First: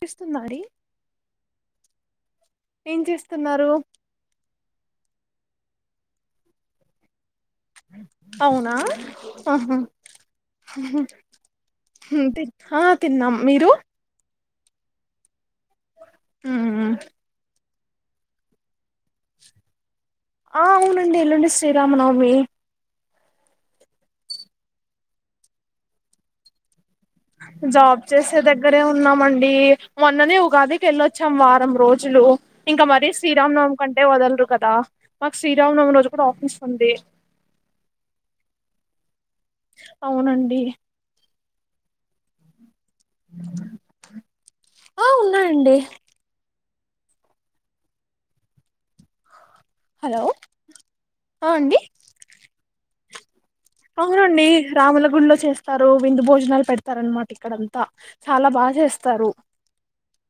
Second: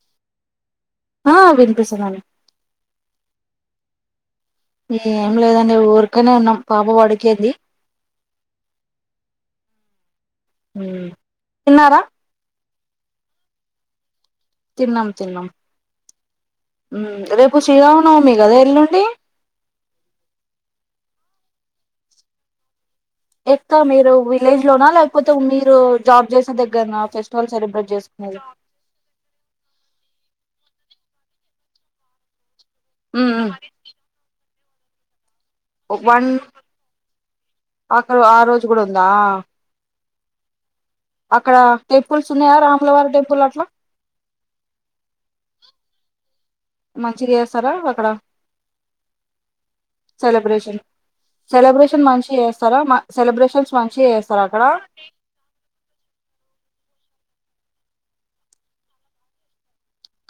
వినిపిస్తుందా అండి అ విన్ సండి ఏం చేస్తున్నారు ఏం లేదండి ఊరికనే ఉన్నాం పాప వాడికేంది అవునా ఆహా మ్ తిన్నారా ఉమ్ తిన్ ఆ తిన్నాం మీరు తిన్నాం తిన్నాం మ్ రేపు శ్రీరామనవమి కదా ఎల్లుండి. ఆ అవునండి ఎల్లుండి శ్రీరామనవమి ఎక్క మీరు విలేజ్ లోనా లేకపోతే మీరు జాబ్ చేసే దగ్గరనా ఫెస్టివల్ సెలబ్రేట్ జాబ్ చేసే చేసుకునేది దగ్గరే ఉన్నామండి మొన్ననే ఉ ఉగాది కేళ్ళొచ్చాం వారం రోజులు ఇంక మరీ శ్రీరామనవమి కంటే వదలరు కదా మాకు శ్రీరామనవమి ఒ రోజు కూడా వన్ ఆఫీస్ ఉంది ఆ ఆ రోజు కూడా ఉందా అవునండి. అక్కడ టెంపుల్స్ ఉన్నాయా రామ్ రాముల వారి టెంపుల్ అట్లా ఆ ఉన్నాయండి. మంచిగాచేస్తారా అక్కడ హలో సెలబ్రేషన్ ఆ అండి సెలబ్రేషన్ మంచిగా చేస్తారాన్న సెలబ్రేషన్ అవునండి రాముల గుళ్లో చేస్తారు విందు భోజనాలు పెడతారన్నమాట ఇక్ ఇక్కడంతా చాలా బాగా చేస్తారు.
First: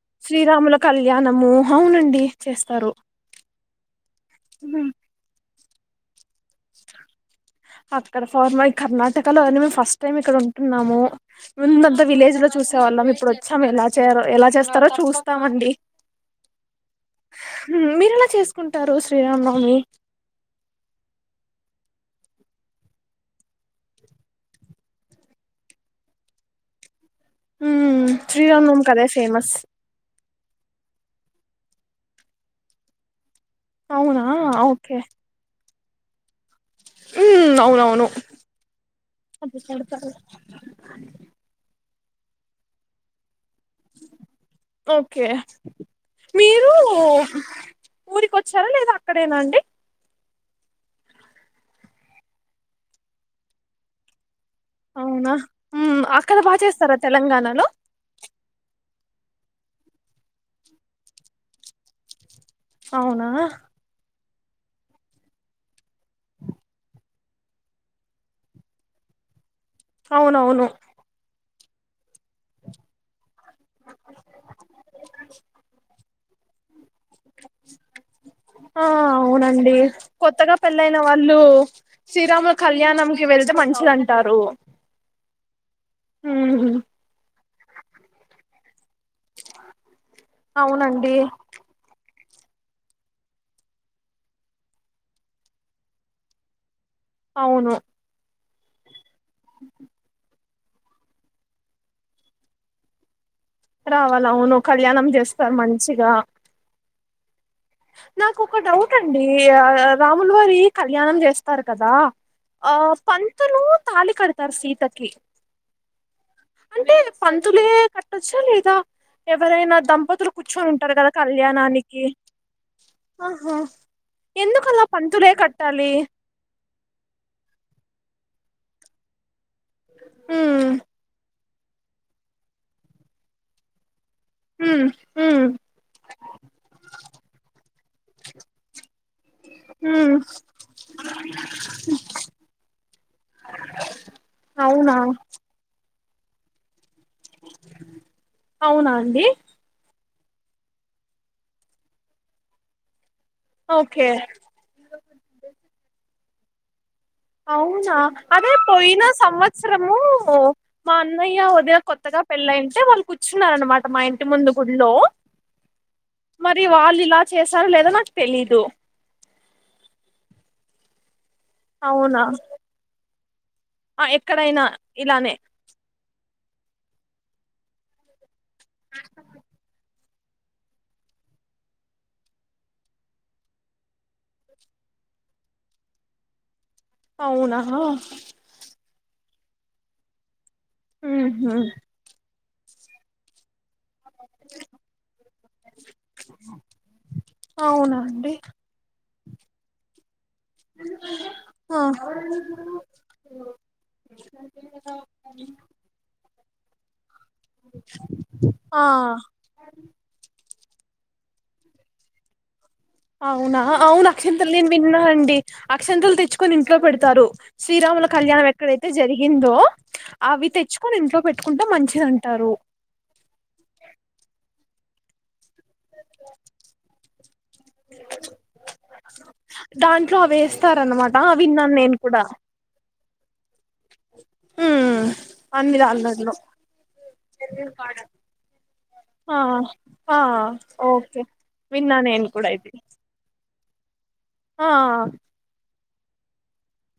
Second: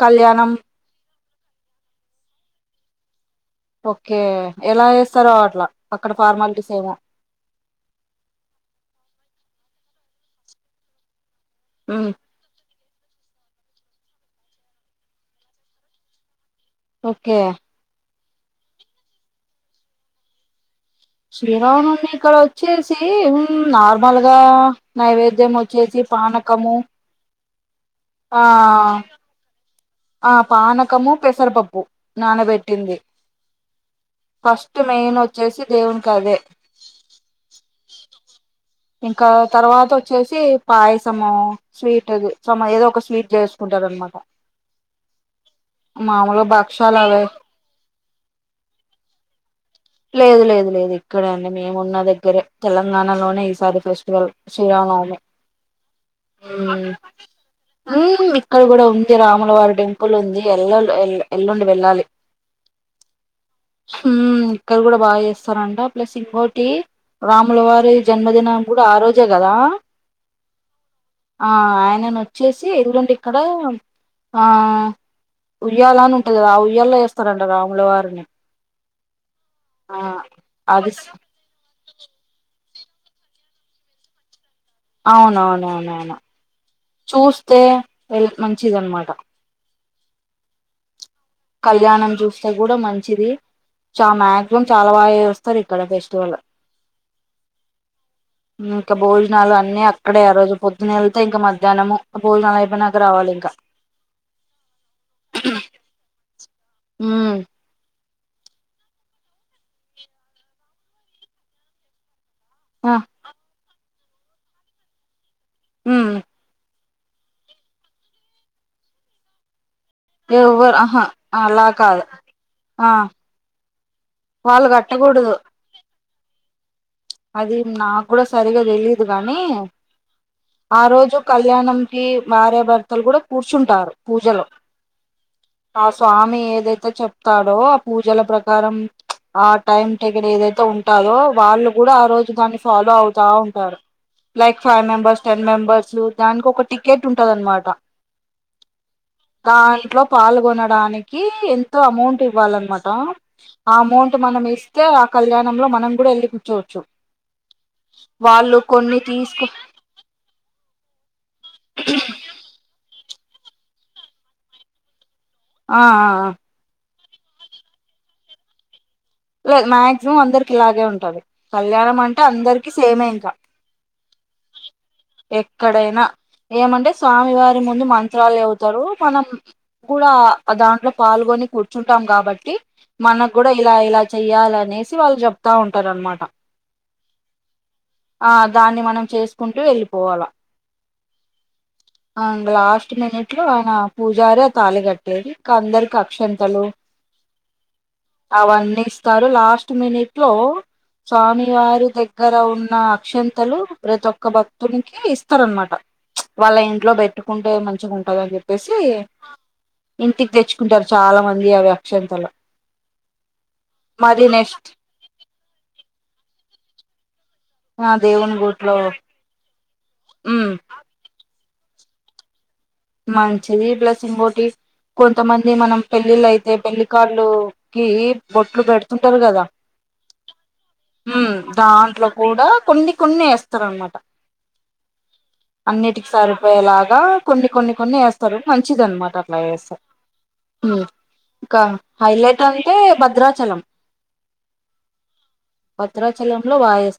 కళ్యాణం శ్రీరాముల కళ్యా కళ్యాణం అవునండి చేస్తారు. ఓకే ఎలా వస్తారో అట్లా అక్కడ ఫార్మాలిటీస్ ఏమో అత్తరుఫర్మై కర్ణటక లోని ఫస్ట్ టైం ఇక్కడ ఉంటున్నాము. ముందంత మ్మ్ విలేజ్ లో చూస వాళ్ళము ఇప్పుడు వచ్చాం ఎలా చేయ ఎలా చేస్తారో చూస్తామండి. ఓకే మీర్ మీరు చేసుకుంటారు శ్రీరామనవమి ఈరోజునుండి ఇక్కడ వచ్చేసి నార్మల్గా నైవేద్యం వచ్చేసి పానకము. హు ఆ శ్రీరామనవమి కదే ఫేమస్ ఆ పానకము పెసరపప్పు నానబెట్టింది. అవునా ఫస్ట్ ఓకే మెయిన్ వచ్చేసి దేవునికదే. మ్మ్ అవునవును ఇంకా తర్వాత వచ్చేసి పాయసము స్వీట్ ఉంటది మనం ఏదో ఒక స్వీట్ చేస్త స్కుంటరన్నమాట ఓకే మీరు అవే ఊరికి వచ్చారా లేదా అక్కడేనా అండి లేదు లేదు లేదు ఇక్కడ అండి మేము ఉన్న దగ్గరే తెలంగాణలోనే ఈసారి ఫెస్టివల్ శ్రీరామనవమి అవునా అక్కడ బాగ మ్మ్ చేస్తారా తెలంగాణలో ఉమ్ ఇక్కడ కూడా ఉంది రాములవారి టెంపుల్ ఉంది ఎల్ల ఎల్లుండి వెళ్ళాలి అవునా మ్ఇక్కడ కూడా బాగా చేస్తారంట ప్లస్ ఇంకోటి రాముల వారి జన్మదినం కూడా ఆ రోజే కదా అవునవును ఆ ఆయనను వచ్చేసి ఎళ్లుండి ఇక్కడ ఆ ఉయ్యాల అని ఉంటది గా ఆ ఉయ్యల్లో వేస్తారంట రాముల వారిని ఆ అవునండి ఆ కొత్తగా అది కళ్యాణం కి వెళ్తే మంచిది అంటారు అవునవునవునవును చూస్తే వె మంచి చిది అనమాట అవునండి కళ్యాణం చూస్తే కూడా మంచిది చ మాక్సిమం చాలా బాగా చేస్తారు ఇక్కడ ఫెస్టివల్ అవును [unintelligible] ఇక భోజనాలు అన్నీ అక్కడే ఆ రోజు పొద్దున్న వెళ్తే ఇంక మధ్యాహ్నము భోజనాలు అయిపోయినాక రావాలి ఇంకా రావాల అవును కళ్యాణం చేస్తారు మంచిగా హ నాకు ఒక డౌట్ అండి రాములు వారి కళ్యాణం చేస్తారు కదా ఆ పంతులు తాలి కడతారు సీతకి హ అంటే పంతులే కట్టొచ్చా లేదా ఎవరైనా దంపతులు కూర్చొని ఎవ్వరు ఉంటారు ఆహా కదా అలా కాదు కళ్యాణానికి ఆ బహ [inaudible] వాళ్ళు ఎందుకలా పంతులే కట్టకూడదు కట్టాలి అది నాకు కూడా సరిగా తెలీయదు కానీ ఉమ్ ఆ రోజు కళ్యాణం కి భార్యాభర్తలు కూడా కూర్చుంటారు పూజలు ఉమ్ ఉమ్ ఆ స్వామి ఏదైతే చెప్తాడో ఆ పూజల ప్రకారం ఆ టైమ్ ఉమ్ టగల్ ఏదైతే ఉంటాదో వాళ్ళు కూడా ఆ రోజు దాన్ని ఫాలో అవుతా ఉంటారు లైక్ ఫైవ్ అవునా మెంబెర్స్ టెన్ మెంబర్ దానికి ఒకటి గేటుఉంటది అన్నమాట అవునా అండి దాంట్లో పాల్గొనడానికి ఎంతో అమౌంట్ ఇవ్వాలన్నమాట ఆ ఓకే అమౌంట్ మనం ఇస్తే ఆ కళ్యాణం లో మనం కూడా వెళ్ళిపో చో చో అవునా అదే పోయిన తీసుకు సంవత్సరము మా అన్నయ్య వదిన కొత్తగా పెళ్ళయింటే వాళ్ళు కూ కూర్చున్నారనమాట మా ఇంటి ముందు గుళ్లో ఆ చేశారో లేదో నాకు తెలీదు మ్యాగ్జీమామ్ అందరికి ఇలాగే ఉంటది కళ్యాణం అంటే అవునా అందరికి సేమే ఇంకా ఆ ఎక్కడైనా ఇలానే ఎక్కడైనా ఏమంటే స్వామివారి ముందు మంత్రాలు చ తరు మనం కూడా దాంట్లో పాల్గొని కూర్చుంటాం కాబట్టి మనకు కూడా ఇలా ఇలా చెయ్యాలనేసి వాళ్ళు చెప్తా ఉంటారు అనమాట అవునా ఆ దాన్ని మనం చేసుకుంటూ వెళ్ళిపోవాల ఆ హ అ లాస్ట్ మినిట్లో అలా పూజార ఆ తాలి కట్టేది ఇకా అందరికి అక్షంతలు అవునా అండి అవన్నీ కరు లాస్ట్ మినిట్ ఇంట్లో స్వామి ఆ వారి దగ్గర ఉన్న అక్షంతలు ప్రతి ఒక్క భక్తునికి ఇస్తారనమాట వాళ్ళ ఇంట్లో పెట్టుకుంటే మంచిగా ఉంటంద అని చెప్పేసి ఆ ఇంటికి తెచ్చు కుంటారు చాలా మంది అవి అక్షంతలో అవునా అవును అక్షంతలు నేను విన్నా అండి అక్షంతలు తెచ్చుకొని ఇంట్లో పెడతారు ఆ శ్రీరాముల దేవుని కళ్యాణం గుట్లో ఎక్కడైతే జరిగిందో అవి ఉమ్ తెచ్చుకొని ఇంట్లో పెట్ పెట్టుకుంటే మంచిది అంటారు మంచిది బ్లస్సింగ్ గోటి కొంతమంది ఇది మనం పెళ్ళిళ్ళ అయితే పెళ్లి కార్డ్స్ కి బొట్లు పెడుతుంటారు కదా దాంట్లో అవి వేస్తారనమాట విన్నాను నేను దాంట్లో కూడా కొన్ని కొన్ని నమాట అన్ని అన్నిటికి దాన్లల్లో సరిపోయేలాగా కొన్ని కొన్ని కొన్ని వేస్తారు మంచిది అనమాట అట్లా ఆ వేస్తే ఆ హ్మ్మ్ ఓకే ఇంకా విన్నా నేను హైలైట్ కూడా ఇది అంటే భద్రాచలం ఆ భద్రాాచలంలో వాయస్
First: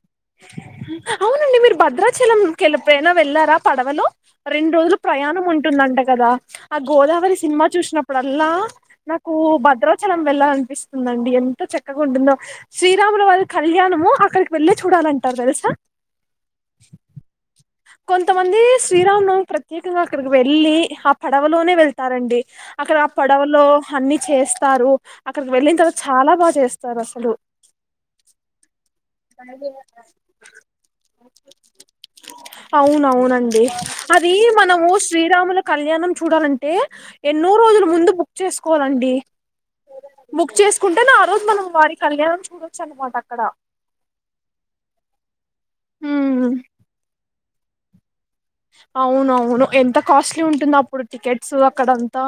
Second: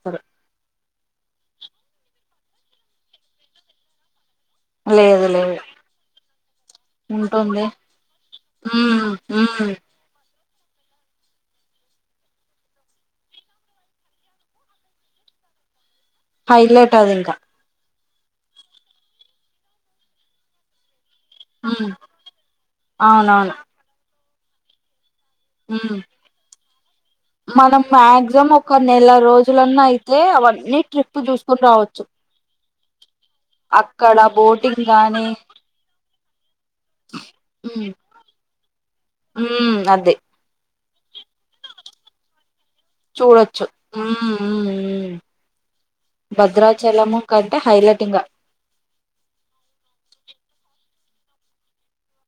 అవునండి మీరు భద్రాచలం కెలుప్పుైనా వెళ్ళారా పడవలు రెండు రోజులు లేదు ప్రయాణం లేదు ఉంటుందంట. గాదా ఆ గోదావరి సినిమా ఉంటుంది చూసినప్పుడల్లా ఉమ్ నాకు ఉమ్ భద్రాచలం వెళ్ళాలీ. వినిపిస్తుందండి ఎంత చక్కగా ఉంటుందో శ్రీరాములవారి కళ్యాణము అక్కడికి వెళ్ళి చూడాలంటారు తెలుసా హైలైట్ అది ఇంకా కొంతమంది శ్రీరామనవమి ప్రత్యేకంగా అక్కడికి వెళ్ళి పడవలోనే ఉమ్ వెళ్తారండి. అక్కడ పడవలో అన్ని చేస్తారు అక్కడికి వెళ్ళిన ఉ తర్వాత చాలా బాగా చేస్తారు అసలు మనం మాక్సిమం ఒక నెల రోజులన్నా అయితే అవన్నీ ట్రిప్ చూసుకుని రావచ్చు. అవునవునండి. అక్కడ అది బోటింగ్ మనము గానీ శ్రీరాముల కళ్యాణ్ మనం చూడాలం టె ఎన్నో రోజుల ఉమ్ ముందు బుక్ చేసుకోవాలండి ఉమ్ అదే బుక్ చేసుకుం కుంటేనే ఆరోజు మనం వారి కల్యాణం చూడొచ్చు. అనమాట అక్కడ చూడొచ్చు హ్ ఉ ఊ ఉమ్ భద్రాచలమా కంటే హైలెట్ ఇంగ అవునవును ఎంత కాస్ట్లీ ఉంటుందో అప్పుడు టికెట్స్ అక్కడంతా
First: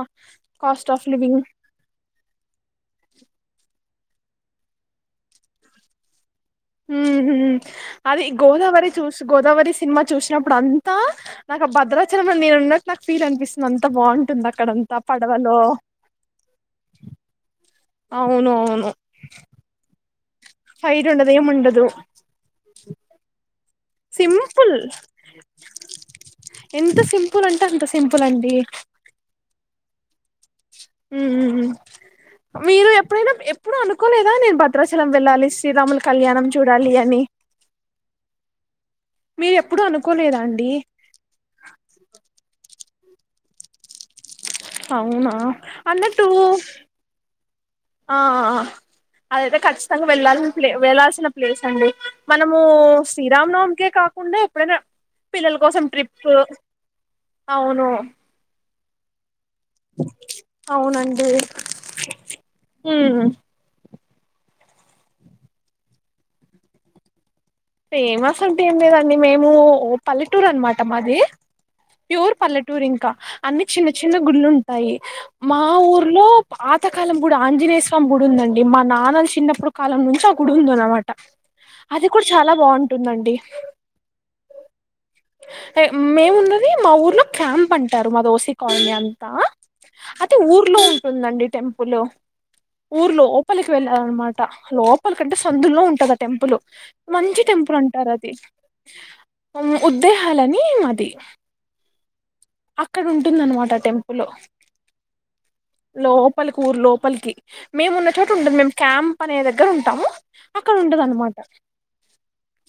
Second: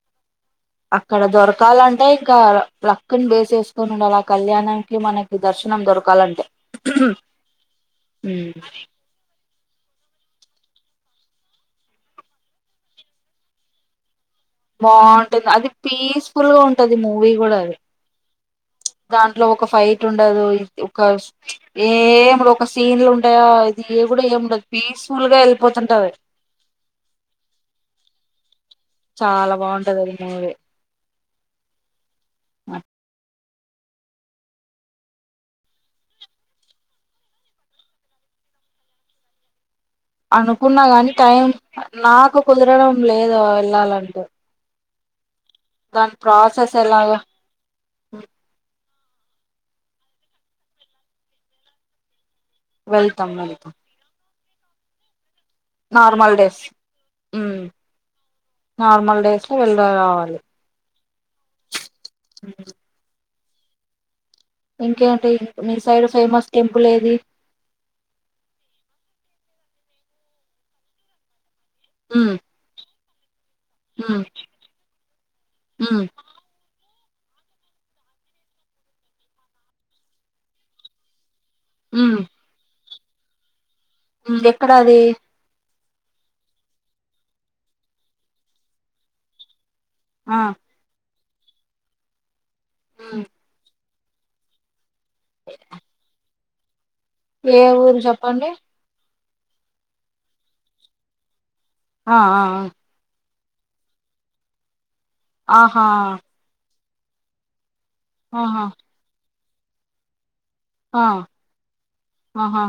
కాస్ట్ ఆఫ్ అక్కడ లివింగ్ దొరకాలంటే ఇంకా లక్కు ని బేస్ చేసుకోని నుండాల ఆ కళ్యాణం కి మనకి దర్శనం దొరకాలంటే అది గోదావరి చూసి గోదావరి సినిమా చూసినప్పుడు అం త నకు ఆ భద్రాచలం లో నేనున్నట్టు నాకు ఫీల్ అనిపిస్తుంది. అంత బాగుం బాగుంటుంది అది పీస్ఫుల్ గా ఉంటది మూవీ కూడా అది అవును అవును దాంట్లో ఒక ఫైవ్ ఉండదు. ఇక ఒక ఫైట్ ఉండదు ఏం ఉండదు ఏమ్ ఉండదు. ఒక సీన్ ఉంటది అది కూడా ఏమి ఉండదు సింపుల్ ఫీస్ ఫూల్ గా వెళ్ళిపోతుంటది. ఎంత సింపుల్ అంటే అంత సింపుల్ అండి చాలా బాగుంది [unintelligible] నువ్వే హ్ హ్ హు మీరు ఎప్పుడైనా ఎప్పు ప్పుడు అనుకోలేదా నేను భద్రాచలం వెళ్ళాలి. శ్రీరాముల కళ్యాణం చూడాలి. అని మీరే ప్ అనుకున్నా కాని టైం నాకు కుదరడం. లేదు వెళ్ళాలంటే అవునా దాని అన్నట్టు ప్రాసెస్ ఎలాగ అదయితే ఖచ్చితంగా వెళ్ళాల్సిన ప్లే వెళ్లాల్సిన ప్లేస్ అండి మనము వెళ్తాం శ్రీరామ్ వెళ్తాం నవమికే కాకుండా ఎపుడైనా పిల్లల కోసం ట్రిప్పు నార్మల్ డేస్ ఉమ్ అవును నార్మల్ డేస్ ఏలా రావాలి [unintelligible] హ్మ్ ఇంకేంటి మీ సైడ్ ఫేమస్ టెంపుల్ ఏది ఫేమస్ అంటే ఏం లేదండి మేము పల్లెటూరు అన్న మాట మాది ఉమ్ ప్యూర్ పల్లెటూర్ ఇంకా అన్ని చిన్న చిన్న ఉమ్ గుళ్ళుంటాయి మా ఉమ్ ఊర్లో పా కొంతకాలం కూడా ఆంజనేయ స్వామి గుడి ఉందండి మా నాన్నలు చిన్నప్పుడు కాలం నుంచి ఆ గుడి ఉందన్నమాట అది ఉమ్ కుడా బావుంటుందండి ఎక్కడ అది మేమున్నది మా ఊర్లో క్యాంప్ అంటారు మాది ఓసీ కాలనీ అంతా అది ఆ ఊర్లో ఉ ఉందండి టెంపులు ఊరు ఉమ్ లోపలికి వెల్ల అన్నమాట లోప్ లోపల కంటే సందులో ఉంటదా టెంపుల్ మంచి ఏ టెంపుల్ ఊరు అంటారు అది చెప్పండి ఉద్దేహాల్ అని మాది ఆ ఆ ఆ ఉంటుందన్నమాట టెంపు లు ఆ ఆహా లో పల కి ఊర్ లో పల్కి మేము ఉన్న చోట ఉండదు ఆహా మేము క్యామ్ పనే దగ్గర ఉంటాము అక్కడ ఉంటద ఆ అన్నమాట ఆహా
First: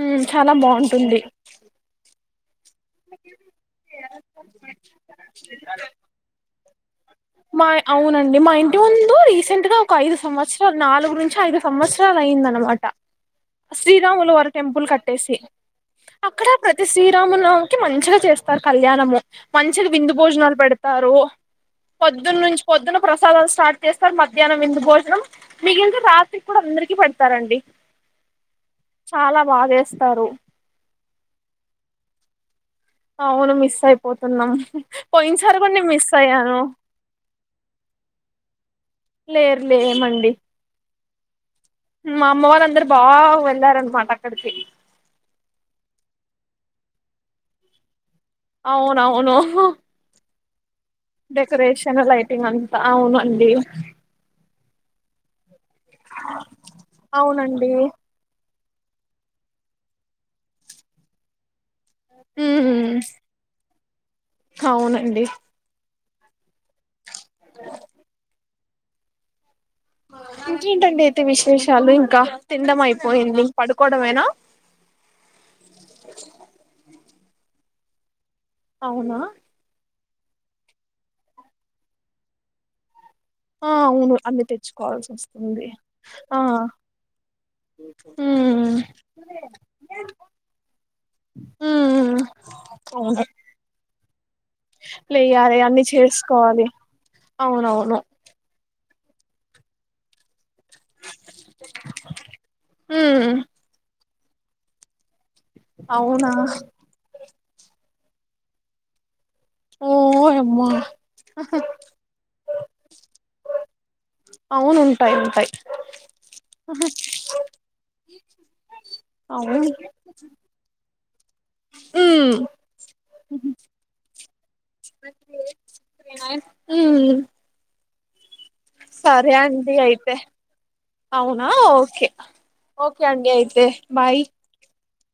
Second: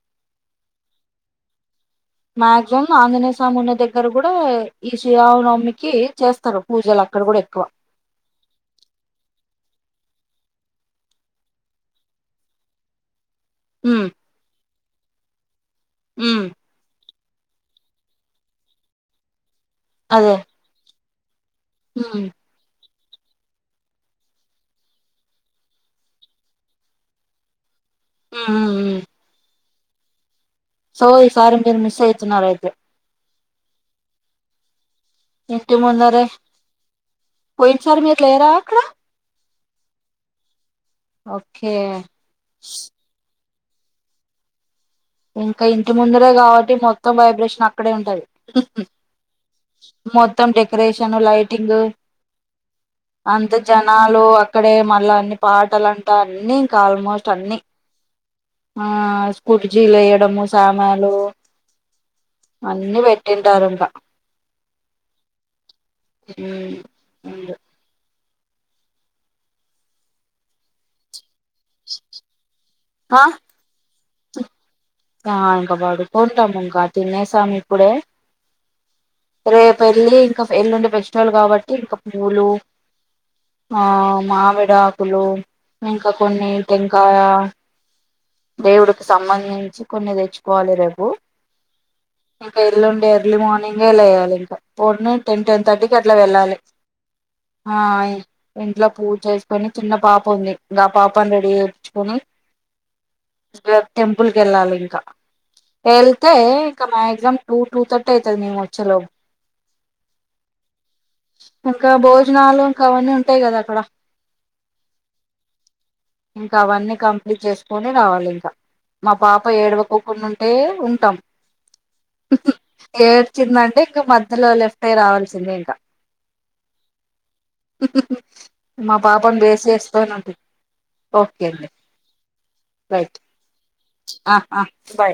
హ్మ్ చాలా బావుంటుంది మా సేమ్ ఆంజనేయ స్వామి ఉన్న దగ్గర కూడా ఈ శ్రీరామనవమికి చేస్తారు పూజల మా అవునండి, మా ఇంటి ముందు రీసెంట్ గా ఒక ఐదు సంవత్సరాలు నాలుగు నుంచి ఐదు సంవత్సరాలు అయింద అన్నమాట ఉమ్ శ్రీరాములు వారి టెంపుల్ కట్ టెసి ఉమ్ అక్కడ ప్రతి శీ శ్రీరామునవమికి మంచిగా చేస్తారు కళ్యాణము. మంచిగా విందు అదే భోజనాలు పెడతారు. ఉమ్ పొద్దున్న నుంచి పొద్దున్న ప్రసాదాలు స్టార్ట్ చేస్తారు. మధ్యాహ్నం విందు భోజనం, మిగిలితే రాత్రి కూడా అందరికి పెడతారండి. ఉ ఉ ఊ ఇస్తారు సో ఈ సారి మీరు మిస్సవుతున్నారు ఐతే అవును మిస్ అయిపోతున్నాం పోయిన సారి కూడా ఇంటి నేను మిస్ ముందరే అయ్యాను పోయిన సారి మీరు లేరా అక్కడ లేదు లేమండి ఓక్ మా అమ్మ వాళ్ళ అందరు బాగా వేల్ ళ్లారనమాట అక్కడికి ఇంకా ఇంటి ముందురే కాబట్టి మొత్తం వైబ్రేషన్ అక్కడే ఉంటది అవునవును మొత్తం డెకరేషన్ లైటింగ్ డెకొరేషన్ లైటింగ్ అంతా అవును అండి ఇక్కడే మళ్ళా అన్ని పాటలాంటా అన్ని ఇంకా ఆల్మోస్ట్ అన్ని అవునండి ఆ స్కూటి జీలు వేయడము సామాలు ఉమ్ అన్నీ పెట్టింటారు ఇంకా అవునండి ఉ అంట ఇంకేంటండి అయితే విశేషాలు ఇంకా తినడం ఆ అయిపోయింది పడుకోవడమేనా ఆ ఇంకా పడుకుంటాం ఇంకా తినేసాము ఇప్పుడే అవునా వెలి ఇంకా ఎల్లుండి వెజిటబుల్ కాబట్టి ఇంకా పూలు ఆ అవును అన్ని మామిడ తెచ్చుకోవాల్సి ఆకులు వస్తుంది ఇంకా ఆ కొన్ని టెంకాయ ఉమ్ దేవుడికి సంబంధించి కొన్ని తెచ్చుకోవాలి రేబు ఉమ్ ఇంకా ఎల్లుండి అవును ఎర్లీ మార్నింగేలాయాలి పూర్న టెన్ లేయాలి టెన్ అన్ని థర్టీకి అట్లా వెళ్ళాలి చేసుకోవాలి అవునవును ఆయి ఇంట్లో పూజ చేసుకొని చిన్న పాప ఉంది ఇ పాపని రెడీ చేచ్చుకొని ఉమ్ ఇ టెంపుల్ క వెళ్ళాలి ఇంకా అవునా వెళ్తే ఇక మక్జామ్ టూ టూ థట్ అవుతుది మీము వచ్చే లోపల ఓయమ్మా ఇంకా భోజనాలు ఇంకా అవన్నీ ఉంటాయి కదా అక్కడ అవును ఉంటాయి ఉంటాయి ఇ చేసుకొని రావాలి ఇంకా మా పాప అవును ఏడవకోకుండా ఉంటే ఉంటాం ఉమ్ ఏడ్చిందండి ఇంకా మధ్య ఊ ఉ మా పాాపను బేసి వస్తాన అయితే ఓకే అవునా అండి ఓకే ఓకే రైట్ అండి అయితే బాయ్ ఆ ఆ బాయ్